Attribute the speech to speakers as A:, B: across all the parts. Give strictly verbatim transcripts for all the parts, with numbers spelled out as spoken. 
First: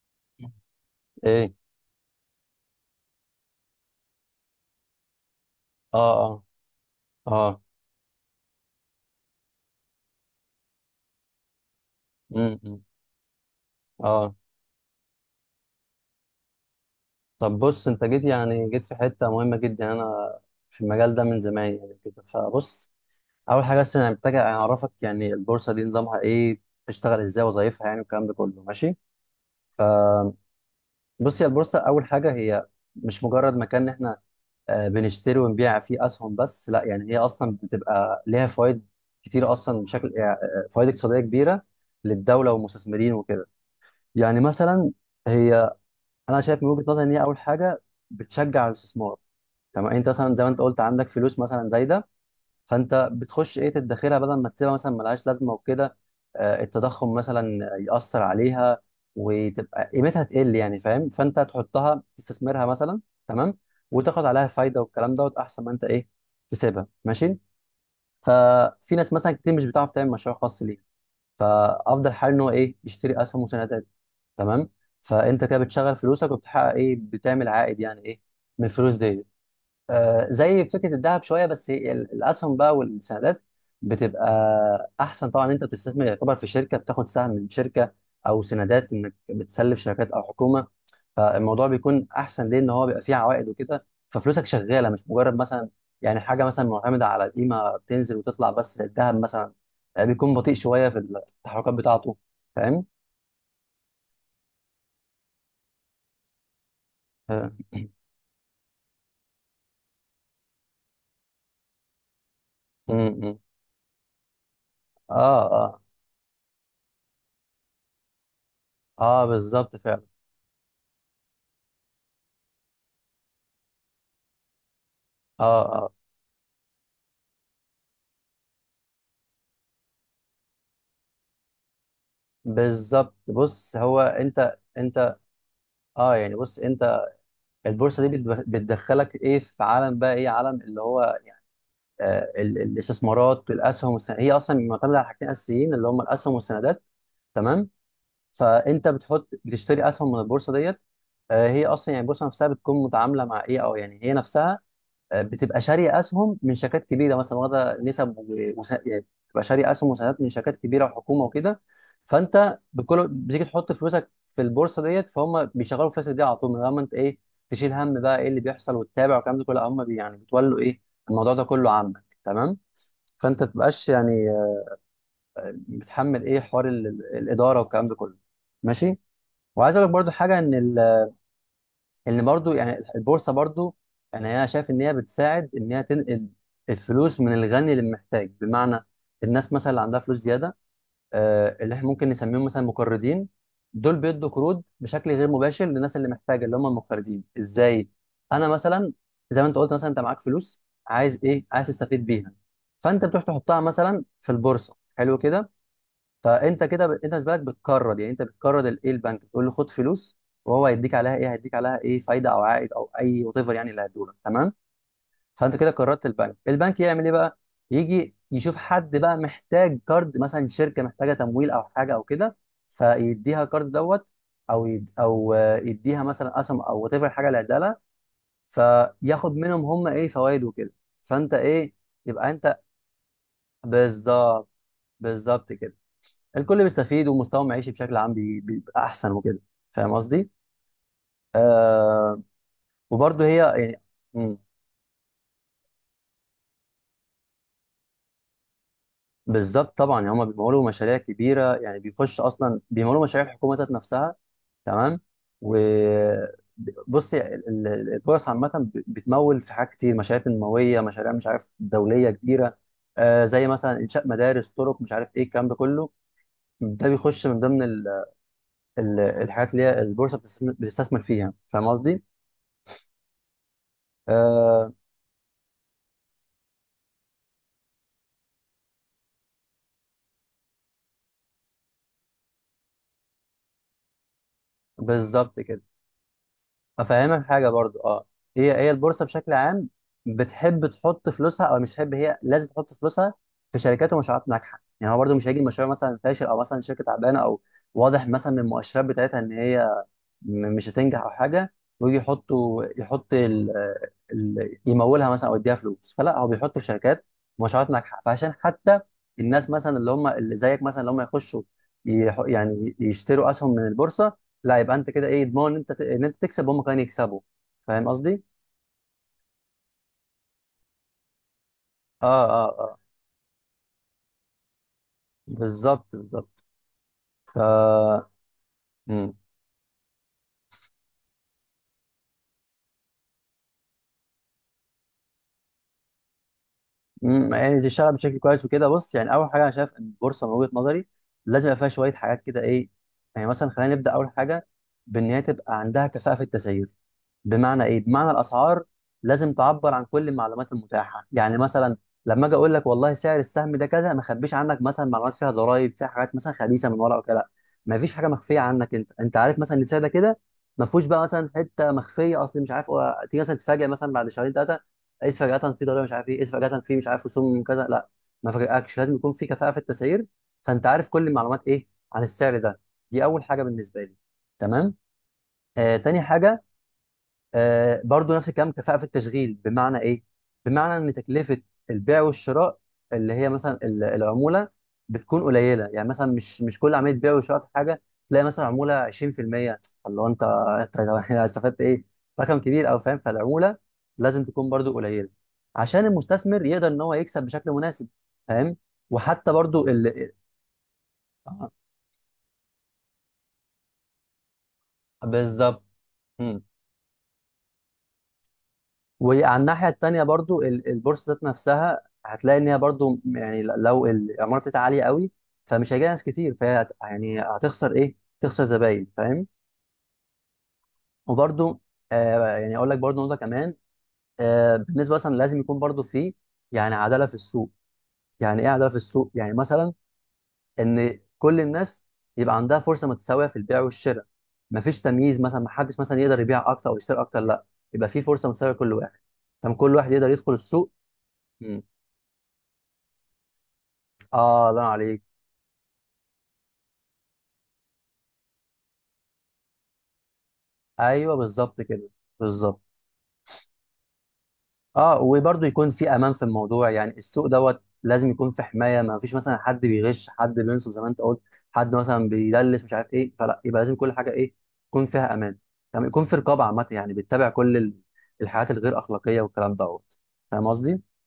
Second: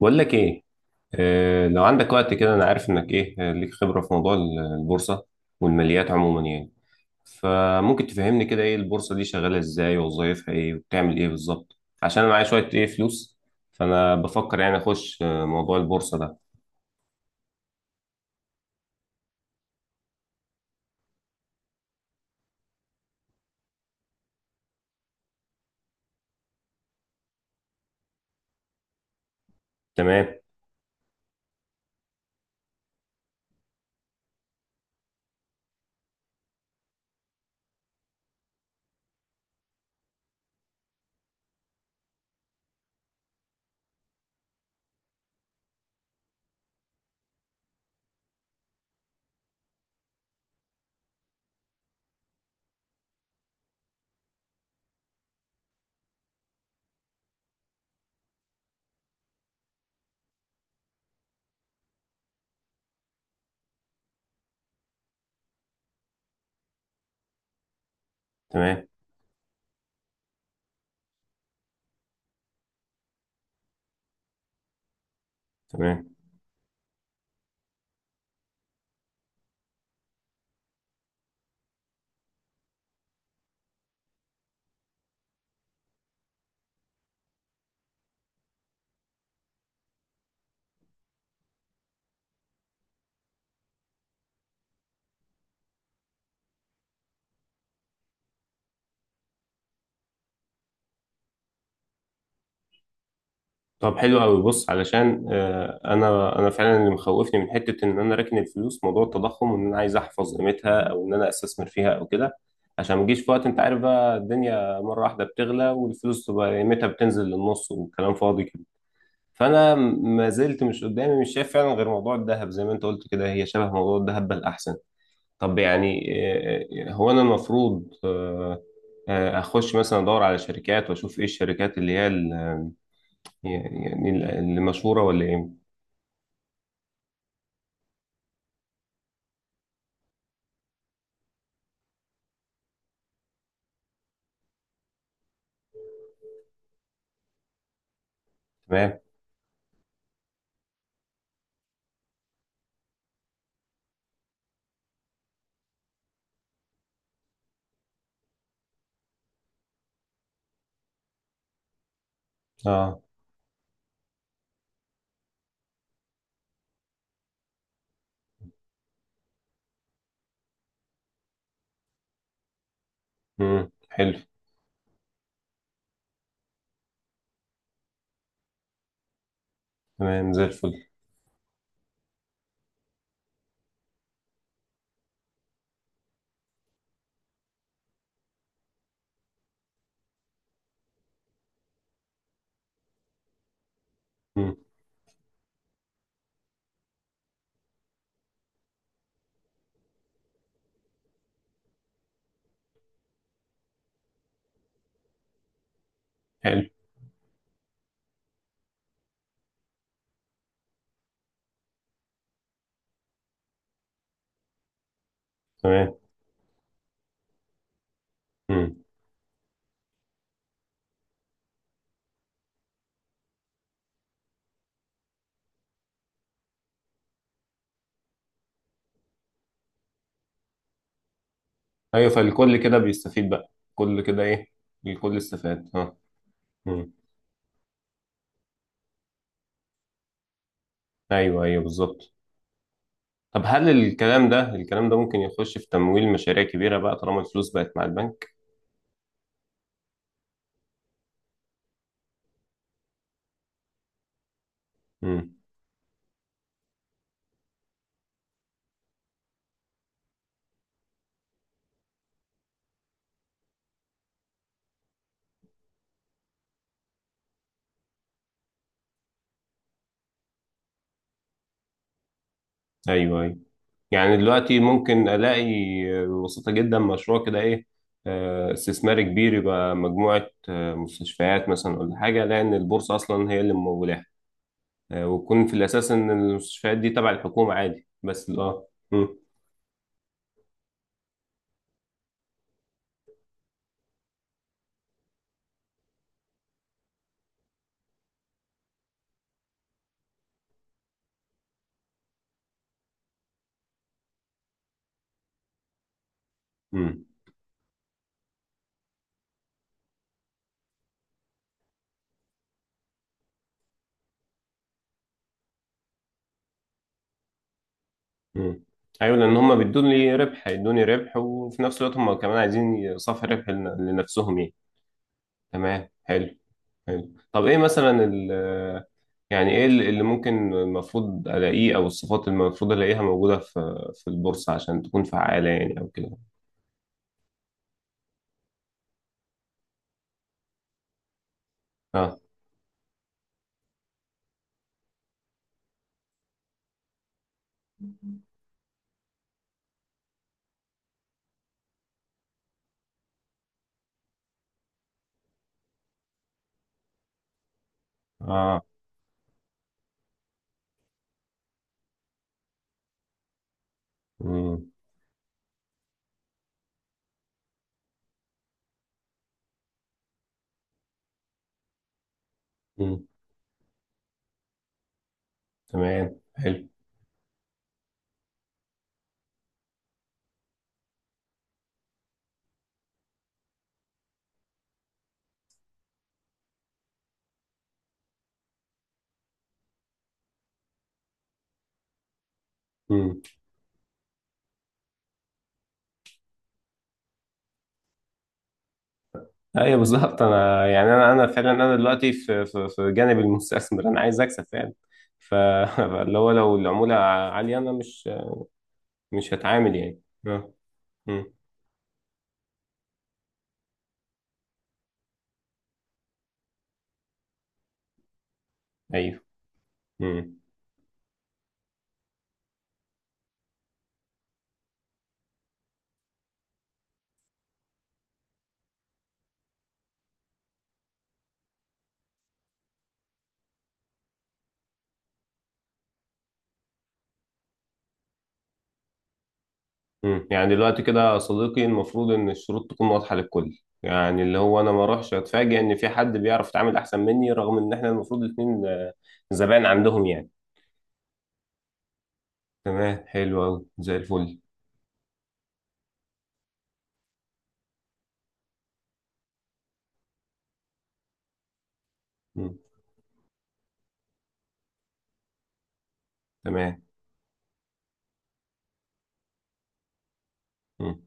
A: بقول لك ايه.
B: ايه.
A: آه، لو عندك وقت كده، انا عارف انك ايه. آه، ليك خبرة في موضوع ال- البورصة
B: اه
A: والماليات عموما يعني.
B: اه اه
A: فممكن تفهمني كده ايه البورصة دي، شغالة ازاي، ووظايفها ايه، وبتعمل ايه بالظبط؟ عشان انا معايا شوية
B: امم
A: ايه فلوس، فانا
B: اه
A: بفكر يعني اخش آه، موضوع البورصة ده.
B: طب بص، انت جيت يعني جيت في حته مهمه جدا. يعني انا في المجال ده من زمان يعني، كده فبص. اول حاجه، بس انا محتاج اعرفك يعني البورصه دي نظامها ايه، بتشتغل ازاي، وظايفها يعني، والكلام ده كله، ماشي؟
A: تمام.
B: فبص، يا البورصه اول حاجه هي مش مجرد مكان إن احنا آه، بنشتري ونبيع فيه اسهم بس، لا. يعني هي اصلا بتبقى ليها فوائد كتير اصلا، بشكل آه، فوائد اقتصاديه كبيره للدوله والمستثمرين وكده. يعني مثلا هي انا شايف من وجهه نظري ان هي اول حاجه بتشجع على الاستثمار. تمام؟ انت مثلا زي ما انت قلت عندك فلوس مثلا زايده، فانت بتخش ايه، تدخرها بدل ما تسيبها مثلا ملهاش لازمه وكده. آه، التضخم مثلا ياثر عليها وتبقى قيمتها تقل يعني، فاهم؟ فانت تحطها تستثمرها مثلا، تمام، وتاخد عليها فايده والكلام دوت، احسن ما انت ايه تسيبها، ماشي؟
A: تمام.
B: ففي ناس مثلا كتير مش بتعرف تعمل مشروع خاص ليه، فافضل حل ان هو ايه، يشتري اسهم وسندات. تمام؟ فانت كده بتشغل
A: تمام.
B: فلوسك وبتحقق ايه، بتعمل عائد يعني ايه من الفلوس دي. آه، زي فكره الذهب شويه، بس هي ال- الاسهم بقى والسندات بتبقى احسن طبعا. انت بتستثمر، يعتبر في شركه، بتاخد سهم من شركه او سندات انك بتسلف شركات او حكومه. فالموضوع بيكون احسن ليه ان هو بيبقى فيه عوائد وكده، ففلوسك شغاله مش مجرد مثلا يعني حاجه مثلا معتمده على القيمه بتنزل وتطلع بس زي الذهب مثلا. آه، بيكون بطيء شويه في التحركات بتاعته، فاهم؟
A: طب حلو قوي. بص، علشان آه، انا انا فعلا اللي مخوفني
B: آه.
A: من حته ان انا راكن الفلوس، موضوع التضخم، وان انا عايز احفظ قيمتها، او ان انا استثمر فيها او كده،
B: م-
A: عشان ما اجيش في
B: م.
A: وقت، انت عارف بقى، الدنيا مره واحده
B: اه
A: بتغلى
B: اه,
A: والفلوس تبقى قيمتها بتنزل للنص وكلام فاضي كده.
B: آه
A: فانا
B: بالظبط فعلا.
A: ما زلت مش قدامي، مش شايف فعلا غير موضوع الذهب، زي ما انت قلت كده هي شبه موضوع الذهب بل احسن. طب
B: اه اه
A: يعني، آه، آه، هو انا المفروض آه، آه، اخش مثلا ادور على شركات واشوف ايه الشركات اللي هي
B: بالظبط. بص
A: يعني
B: هو
A: يعني ال-
B: انت
A: المشهورة
B: انت
A: ولا ايه؟
B: اه يعني بص، انت البورصه دي بتدخ- بتدخلك ايه في عالم بقى، ايه عالم اللي هو يعني آه، ال- الاستثمارات والاسهم والسن... هي اصلا معتمده على حاجتين اساسيين اللي هم الاسهم والسندات. تمام؟ فانت
A: تمام.
B: بتحط، بتشتري اسهم من البورصه ديت. آه، هي اصلا يعني البورصه نفسها بتكون متعامله مع ايه، او يعني هي نفسها آه، بتبقى شاريه اسهم من شركات كبيره مثلا، واخده نسب و- وس... يعني بتبقى شاريه اسهم وسهامات من شركات كبيره وحكومه وكده. فانت
A: اه.
B: بكل بتيجي تحط فلوسك في البورصه ديت، فهم بيشغلوا فلوسك دي على طول، من غير ما انت ايه تشيل هم بقى ايه اللي بيحصل وتتابع والكلام ده كله. لا، هم بي يعني بتولوا ايه الموضوع ده كله عنك. تمام؟ فانت ما
A: امم.
B: تبقاش
A: حلو.
B: يعني آه، بتحمل ايه حوار ال- ال- الاداره والكلام ده كله، ماشي. وعايز اقول لك برضو
A: تمام
B: حاجه
A: زي
B: ان
A: الفل.
B: ال- ان برضو يعني البورصه برضو، يعني انا شايف ان هي بتساعد ان هي تنقل الفلوس من الغني للمحتاج. بمعنى الناس مثلا اللي عندها فلوس زياده، آه، اللي احنا ممكن نسميهم مثلا مقرضين، دول بيدوا
A: امم.
B: قروض بشكل غير مباشر للناس اللي محتاجه اللي هم المقرضين. ازاي؟ انا مثلا، زي ما انت قلت مثلا، انت معاك فلوس، عايز ايه، عايز تستفيد بيها، فانت بتروح تحطها مثلا في البورصه، حلو كده. فانت
A: حلو.
B: كده ب... انت بالنسبه لك بتكرد، يعني انت بتكرد ال- ايه البنك، بتقول له خد فلوس، وهو هيديك عليها ايه، هيديك عليها ايه، فايده او عائد او اي وات ايفر يعني اللي هيدولك، تمام. فانت كده
A: تمام.
B: كردت البنك، البنك يعمل ايه بقى، يجي يشوف
A: امم.
B: حد بقى محتاج كارد مثلا، شركه محتاجه تمويل او حاجه او كده، فيديها كارد دوت. او يد... او آه، يديها مثلا اسهم او وات ايفر حاجه اللي هيديها لها، فياخد منهم هم ايه فوائد وكده. فانت ايه،
A: ايوه،
B: يبقى
A: فالكل
B: انت،
A: كده بيستفيد بقى، كل كده ايه،
B: بالظبط.
A: الكل
B: بالظبط
A: استفاد.
B: كده.
A: اه.
B: الكل
A: امم.
B: بيستفيد، ومستوى المعيشي بشكل عام بي- بيبقى احسن وكده، فاهم قصدي؟
A: ايوه ايوه بالظبط.
B: آه، وبرضه هي
A: طب هل
B: يعني
A: الكلام
B: مم،
A: ده، الكلام ده ممكن يخش في تمويل مشاريع كبيرة بقى طالما الفلوس بقت مع البنك؟
B: بالظبط طبعا يعني هما بيمولوا مشاريع كبيره، يعني بيخش اصلا بيمولوا مشاريع الحكومه ذات نفسها، تمام.
A: امم.
B: و بص يعني ال- ال- ال- البورصه عامه ب- بتمول في حاجات كتير، مشاريع تنمويه، مشاريع مش عارف دوليه كبيره. آه زي مثلا انشاء مدارس، طرق، مش عارف ايه الكلام ده كله. ده بيخش من ضمن ال- ال- الحاجات اللي هي البورصه بتستثم- بتستثمر فيها، فاهم قصدي؟
A: ايوه ايوه. يعني دلوقتي
B: آه
A: ممكن الاقي، آه، ببساطة جدا، مشروع كده ايه آه، استثماري كبير، يبقى مجموعة مستشفيات مثلا ولا حاجة، لأن البورصة أصلا هي اللي ممولة آه،
B: بالظبط
A: ويكون في
B: كده.
A: الأساس إن المستشفيات دي تبع
B: افهمك حاجه
A: الحكومة
B: برضو،
A: عادي
B: اه.
A: بس.
B: هي
A: اه.
B: هي البورصه
A: مم.
B: بشكل عام بتحب تحط فلوسها او مش بتحب، هي لازم تحط فلوسها في شركات ومشروعات ناجحه. يعني هو برضو مش هيجي مشروع مثلا فاشل او مثلا شركه تعبانه، او واضح مثلا من المؤشرات بتاعتها ان هي م- مش هتنجح او حاجه، ويجي يحطوا يحط ال... ال... يمولها مثلا او يديها فلوس. فلا، هو بيحط في
A: مم.
B: شركات مشروعات ناجحه، فعشان حتى الناس مثلا اللي هم اللي زيك مثلا اللي هم يخشوا يح... يعني يشتروا اسهم من البورصه، لا يبقى انت كده ايه ضمان ان انت ت... ان انت تكسب وهم كمان يكسبوا، فاهم قصدي؟
A: مم. أيوة، لأن هما بيدوني ربح، هيدوني ربح، وفي نفس الوقت
B: اه
A: هما كمان
B: اه اه
A: عايزين صافي ربح لن- لنفسهم يعني.
B: بالظبط
A: تمام.
B: بالظبط.
A: حلو. حلو.
B: ف
A: طب إيه مثلا ال، يعني إيه اللي اللي ممكن المفروض ألاقيه، أو الصفات اللي المفروض ألاقيها موجودة في في البورصة عشان تكون فعالة يعني أو كده؟
B: مم، يعني تشتغل بشكل كويس وكده. بص، يعني اول حاجه انا شايف ان البورصه من وجهه نظري لازم يبقى فيها شويه
A: اه.
B: حاجات كده، ايه يعني. مثلا، خلينا نبدا اول حاجه بان هي تبقى عندها كفاءه في التسعير. بمعنى ايه؟ بمعنى الاسعار لازم تعبر عن كل المعلومات المتاحه. يعني مثلا لما اجي اقول لك والله سعر السهم ده كذا، ما اخبيش عنك مثلا معلومات فيها ضرائب، فيها حاجات مثلا خبيثه من ورا او كده. لا، ما فيش حاجه مخفيه
A: اه.
B: عنك، انت انت عارف مثلا ان السعر ده كده، ما فيهوش بقى مثلا حته مخفيه اصل مش عارف هو- تيجي مثلا تتفاجئ مثلا بعد شهرين ثلاثه،
A: مم.
B: قيس فجأة في ضريبة مش عارف ايه، قيس فجأة في مش عارف رسوم كذا. لا، ما فاجئكش، لازم يكون في كفاءة في التسعير، فانت عارف كل المعلومات ايه عن السعر ده. دي
A: مم.
B: اول حاجة بالنسبة لي، تمام. آه تاني
A: تمام.
B: حاجة،
A: حلو.
B: آه، برضو نفس الكلام، كفاءة في التشغيل. بمعنى ايه؟ بمعنى ان تكلفة البيع والشراء اللي هي مثلا ال- العمولة بتكون قليلة. يعني مثلا مش مش كل عملية بيع وشراء في حاجة تلاقي مثلا عمولة عشرين في المية، اللي هو انت انت استفدت ايه؟ رقم كبير، او فاهم،
A: مم.
B: فالعمولة لازم تكون برضو قليلة عشان المستثمر يقدر ان هو يكسب بشكل مناسب، فاهم؟ وحتى برضو
A: ايوه
B: ال...
A: بالظبط. انا يعني، انا انا
B: آه،
A: فعلا انا دلوقتي في في في جانب المستثمر، انا عايز اكسب فعلا. ف-
B: بالظبط.
A: فاللي هو لو العموله عاليه انا مش، مش
B: وعلى الناحية
A: هتعامل يعني.
B: التانية برضو
A: اه.
B: ال- البورصة ذات
A: امم.
B: نفسها، هتلاقي إن هي برضو يعني لو العمارة بتاعتها عالية قوي، فمش هيجي ناس كتير، فهي هت- يعني هتخسر إيه؟ تخسر زباين،
A: ايوه.
B: فاهم؟
A: امم.
B: وبرضو آه يعني، أقول لك برضو نقطة كمان. آه بالنسبة مثلا، لازم يكون برضو في يعني عدالة في السوق. يعني إيه عدالة في السوق؟ يعني مثلا إن كل الناس يبقى عندها فرصة متساوية في البيع والشراء. مفيش تمييز، مثلا محدش مثلا يقدر يبيع أكتر أو يشتري أكتر، لا، يبقى في فرصة متساوية لكل واحد، طب كل واحد يقدر
A: امم.
B: يدخل
A: يعني
B: السوق.
A: دلوقتي كده يا صديقي، المفروض ان الشروط تكون واضحه للكل، يعني اللي
B: اه
A: هو
B: الله
A: انا ما
B: عليك.
A: اروحش اتفاجئ ان في حد بيعرف يتعامل احسن مني، رغم ان احنا المفروض الاثنين زبائن عندهم يعني.
B: ايوه بالظبط كده، بالظبط.
A: تمام. حلو قوي زي الفل.
B: اه وبرضه يكون في امان في الموضوع، يعني السوق دوت لازم يكون في حمايه، ما فيش مثلا حد بيغش، حد بينصب زي ما انت قلت، حد مثلا
A: امم.
B: بيدلس مش عارف ايه. فلا، يبقى لازم كل حاجه ايه يكون فيها امان، تمام، يكون في رقابه عامه،
A: تمام.
B: يعني بتتابع كل ال- الحاجات الغير اخلاقيه والكلام دوت، فاهم قصدي؟
A: امم.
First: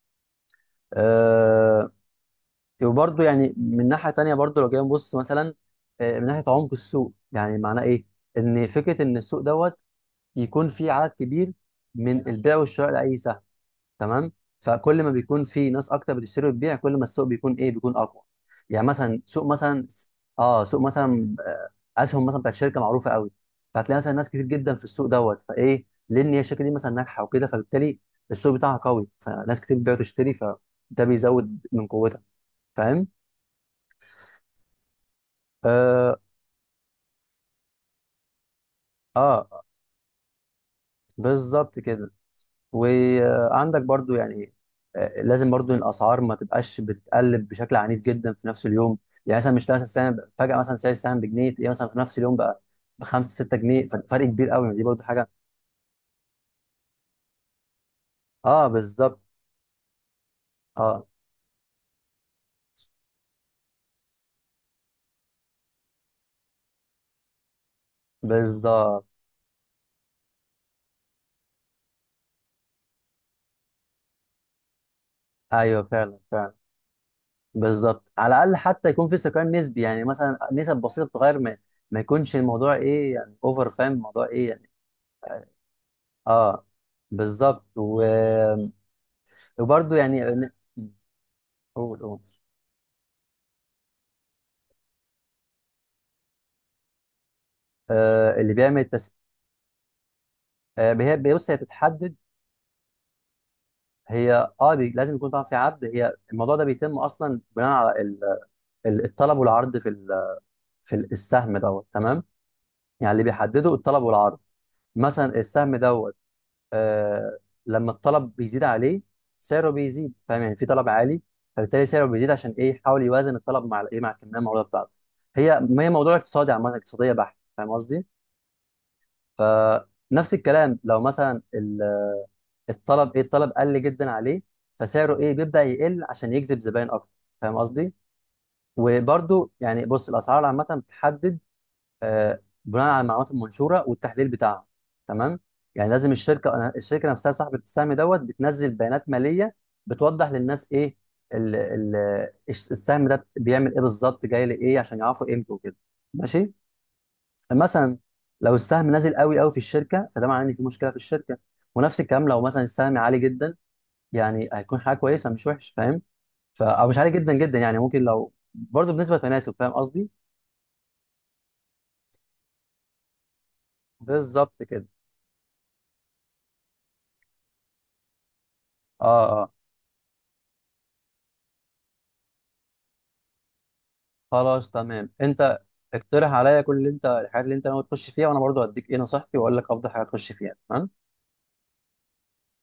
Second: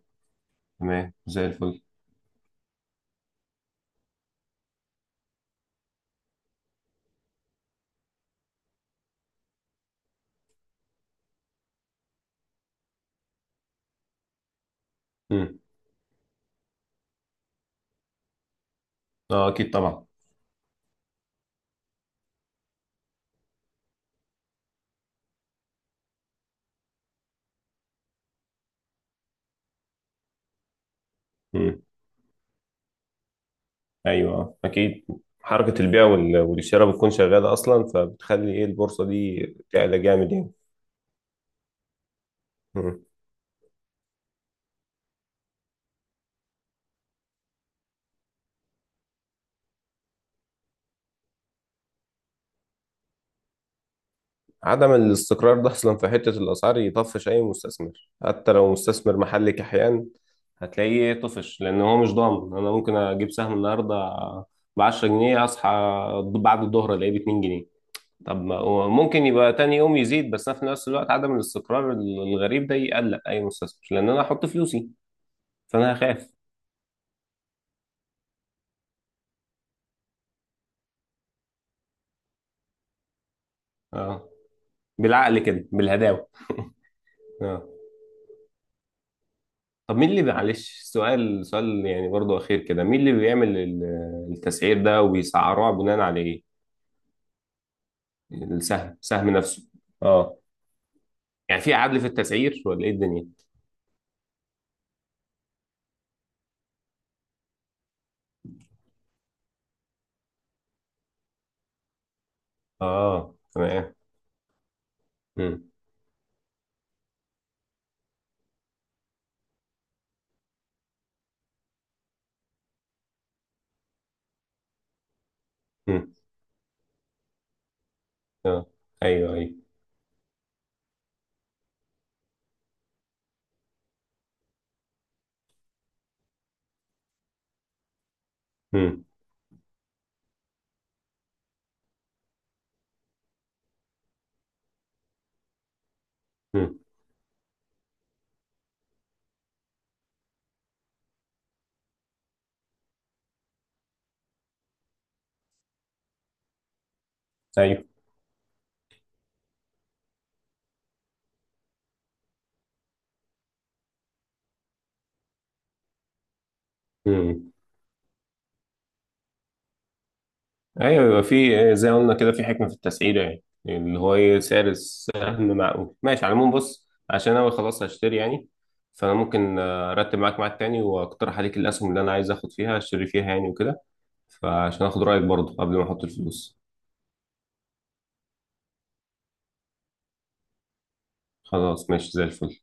A: تمام زي الفل.
B: آه وبرضه يعني من ناحيه تانيه، برضه لو جينا نبص مثلا آه، من ناحيه عمق السوق. يعني معناه ايه؟ ان فكره ان السوق دوت يكون في عدد كبير من البيع والشراء لاي سهم. تمام؟ فكل ما بيكون
A: امم.
B: في ناس اكتر بتشتري وتبيع، كل ما السوق بيكون ايه، بيكون اقوى. يعني مثلا سوق
A: اه اكيد
B: مثلا،
A: طبعا.
B: اه سوق مثلا آه، اسهم مثلا بتاعت شركه معروفه قوي، فهتلاقي مثلا ناس كتير جدا في السوق دوت، فايه، لان هي الشركه دي مثلا ناجحه وكده، فبالتالي السوق بتاعها قوي، فناس كتير بتبيع وتشتري، فده بيزود
A: مم.
B: من قوتها، فاهم؟
A: ايوه اكيد، حركه البيع
B: اه,
A: وال- والشراء بتكون شغاله اصلا، فبتخلي ايه البورصه دي
B: آه
A: تعلى جامد يعني.
B: بالظبط كده.
A: مم.
B: وعندك برضو يعني آه، لازم برضو الاسعار ما تبقاش بتقلب بشكل عنيف جدا في نفس اليوم. يعني مثلا مش تلاقي السهم فجاه مثلا سعر السهم بجنيه، تلاقيه مثلا في نفس اليوم بقى بخمسة ستة جنيه، فرق كبير قوي، دي
A: عدم
B: برضو حاجه.
A: الاستقرار ده اصلا في حته الاسعار يطفش اي مستثمر، حتى
B: اه
A: لو مستثمر
B: بالظبط.
A: محلي كحيان،
B: اه
A: هتلاقيه إيه، طفش، لان هو مش ضامن. انا ممكن اجيب سهم النهارده ب عشرة جنيه، اصحى بعد الظهر الاقيه ب اتنين جنيه. طب ما هو
B: بالظبط
A: ممكن يبقى تاني يوم يزيد، بس أنا في نفس الوقت عدم الاستقرار الغريب ده يقلق اي مستثمر، لان انا هحط فلوسي،
B: ايوه
A: فانا
B: فعلا
A: هخاف.
B: فعلا، بالظبط. على الاقل حتى يكون في استقرار نسبي، يعني مثلا نسب بسيطه بتتغير، ما, ما يكونش الموضوع ايه يعني اوفر، فاهم الموضوع
A: اه،
B: ايه يعني.
A: بالعقل كده، بالهداوه.
B: اه بالظبط
A: اه.
B: و... وبرضو
A: طب مين
B: يعني،
A: اللي، معلش، سؤال، سؤال
B: قول
A: يعني
B: قول
A: برضو اخير كده، مين اللي بيعمل ال- التسعير ده وبيسعروها بناء على ايه؟
B: آه، اللي بيعمل
A: السهم،
B: التس...
A: سهم نفسه. اه،
B: آه، هي بص هي
A: يعني في عدل في
B: بتتحدد،
A: التسعير ولا ايه الدنيا؟
B: هي اه بي... لازم يكون طبعا في عرض، هي الموضوع ده بيتم اصلا بناء على ال... ال- الطلب والعرض في ال... في ال- السهم دوت، تمام. يعني اللي
A: اه.
B: بيحدده
A: تمام.
B: الطلب والعرض، مثلا
A: امم.
B: السهم دوت آه لما الطلب بيزيد عليه سعره بيزيد، فاهم؟ يعني في طلب عالي، فبالتالي سعره بيزيد عشان ايه، يحاول يوازن الطلب مع الايه مع الكميه المعروضه بتاعته. هي هي
A: امم.
B: موضوع اقتصادي، عامه اقتصاديه بحت، فاهم قصدي؟
A: اه. ايوه ايوه.
B: فنفس الكلام لو مثلا الطلب ايه، الطلب قل جدا عليه، فسعره ايه بيبدأ يقل عشان يجذب زباين اكتر، فاهم قصدي.
A: امم.
B: وبرده يعني بص الاسعار عامه بتحدد آه، بناء على المعلومات المنشوره والتحليل بتاعها، تمام. يعني لازم الشركه
A: امم.
B: الشركه نفسها صاحبه السهم دوت بتنزل بيانات ماليه بتوضح للناس ايه ال ال السهم ده بيعمل ايه بالظبط، جاي لايه، عشان يعرفوا قيمته وكده، ماشي.
A: ايوه.
B: مثلا لو السهم نازل قوي قوي في الشركه، فده معناه ان في مشكله في الشركه. ونفس الكلام لو مثلا السهم عالي جدا، يعني هيكون حاجه كويسه مش وحش، فاهم؟ ف او مش عالي جدا
A: امم.
B: جدا يعني، ممكن لو برضه بنسبه تناسب، فاهم قصدي؟
A: ايوه، يبقى في زي ما قلنا كده في حكمه في التسعيره، يعني اللي هو ايه
B: بالظبط
A: سعر
B: كده.
A: السهم معقول، ماشي على العموم. بص، عشان انا خلاص هشتري يعني، فانا
B: اه اه
A: ممكن آه، ارتب معاك ميعاد تاني واقترح عليك الاسهم اللي انا عايز اخد فيها، اشتري فيها يعني وكده،
B: خلاص
A: فعشان اخد
B: تمام.
A: رايك برضه
B: انت
A: قبل ما احط
B: اقترح
A: الفلوس.
B: عليا كل اللي انت، الحاجات اللي انت ناوي تخش فيها، وانا برضه هديك ايه نصيحتي، واقول لك افضل حاجه تخش فيها، تمام.
A: خلاص، ماشي زي الفل.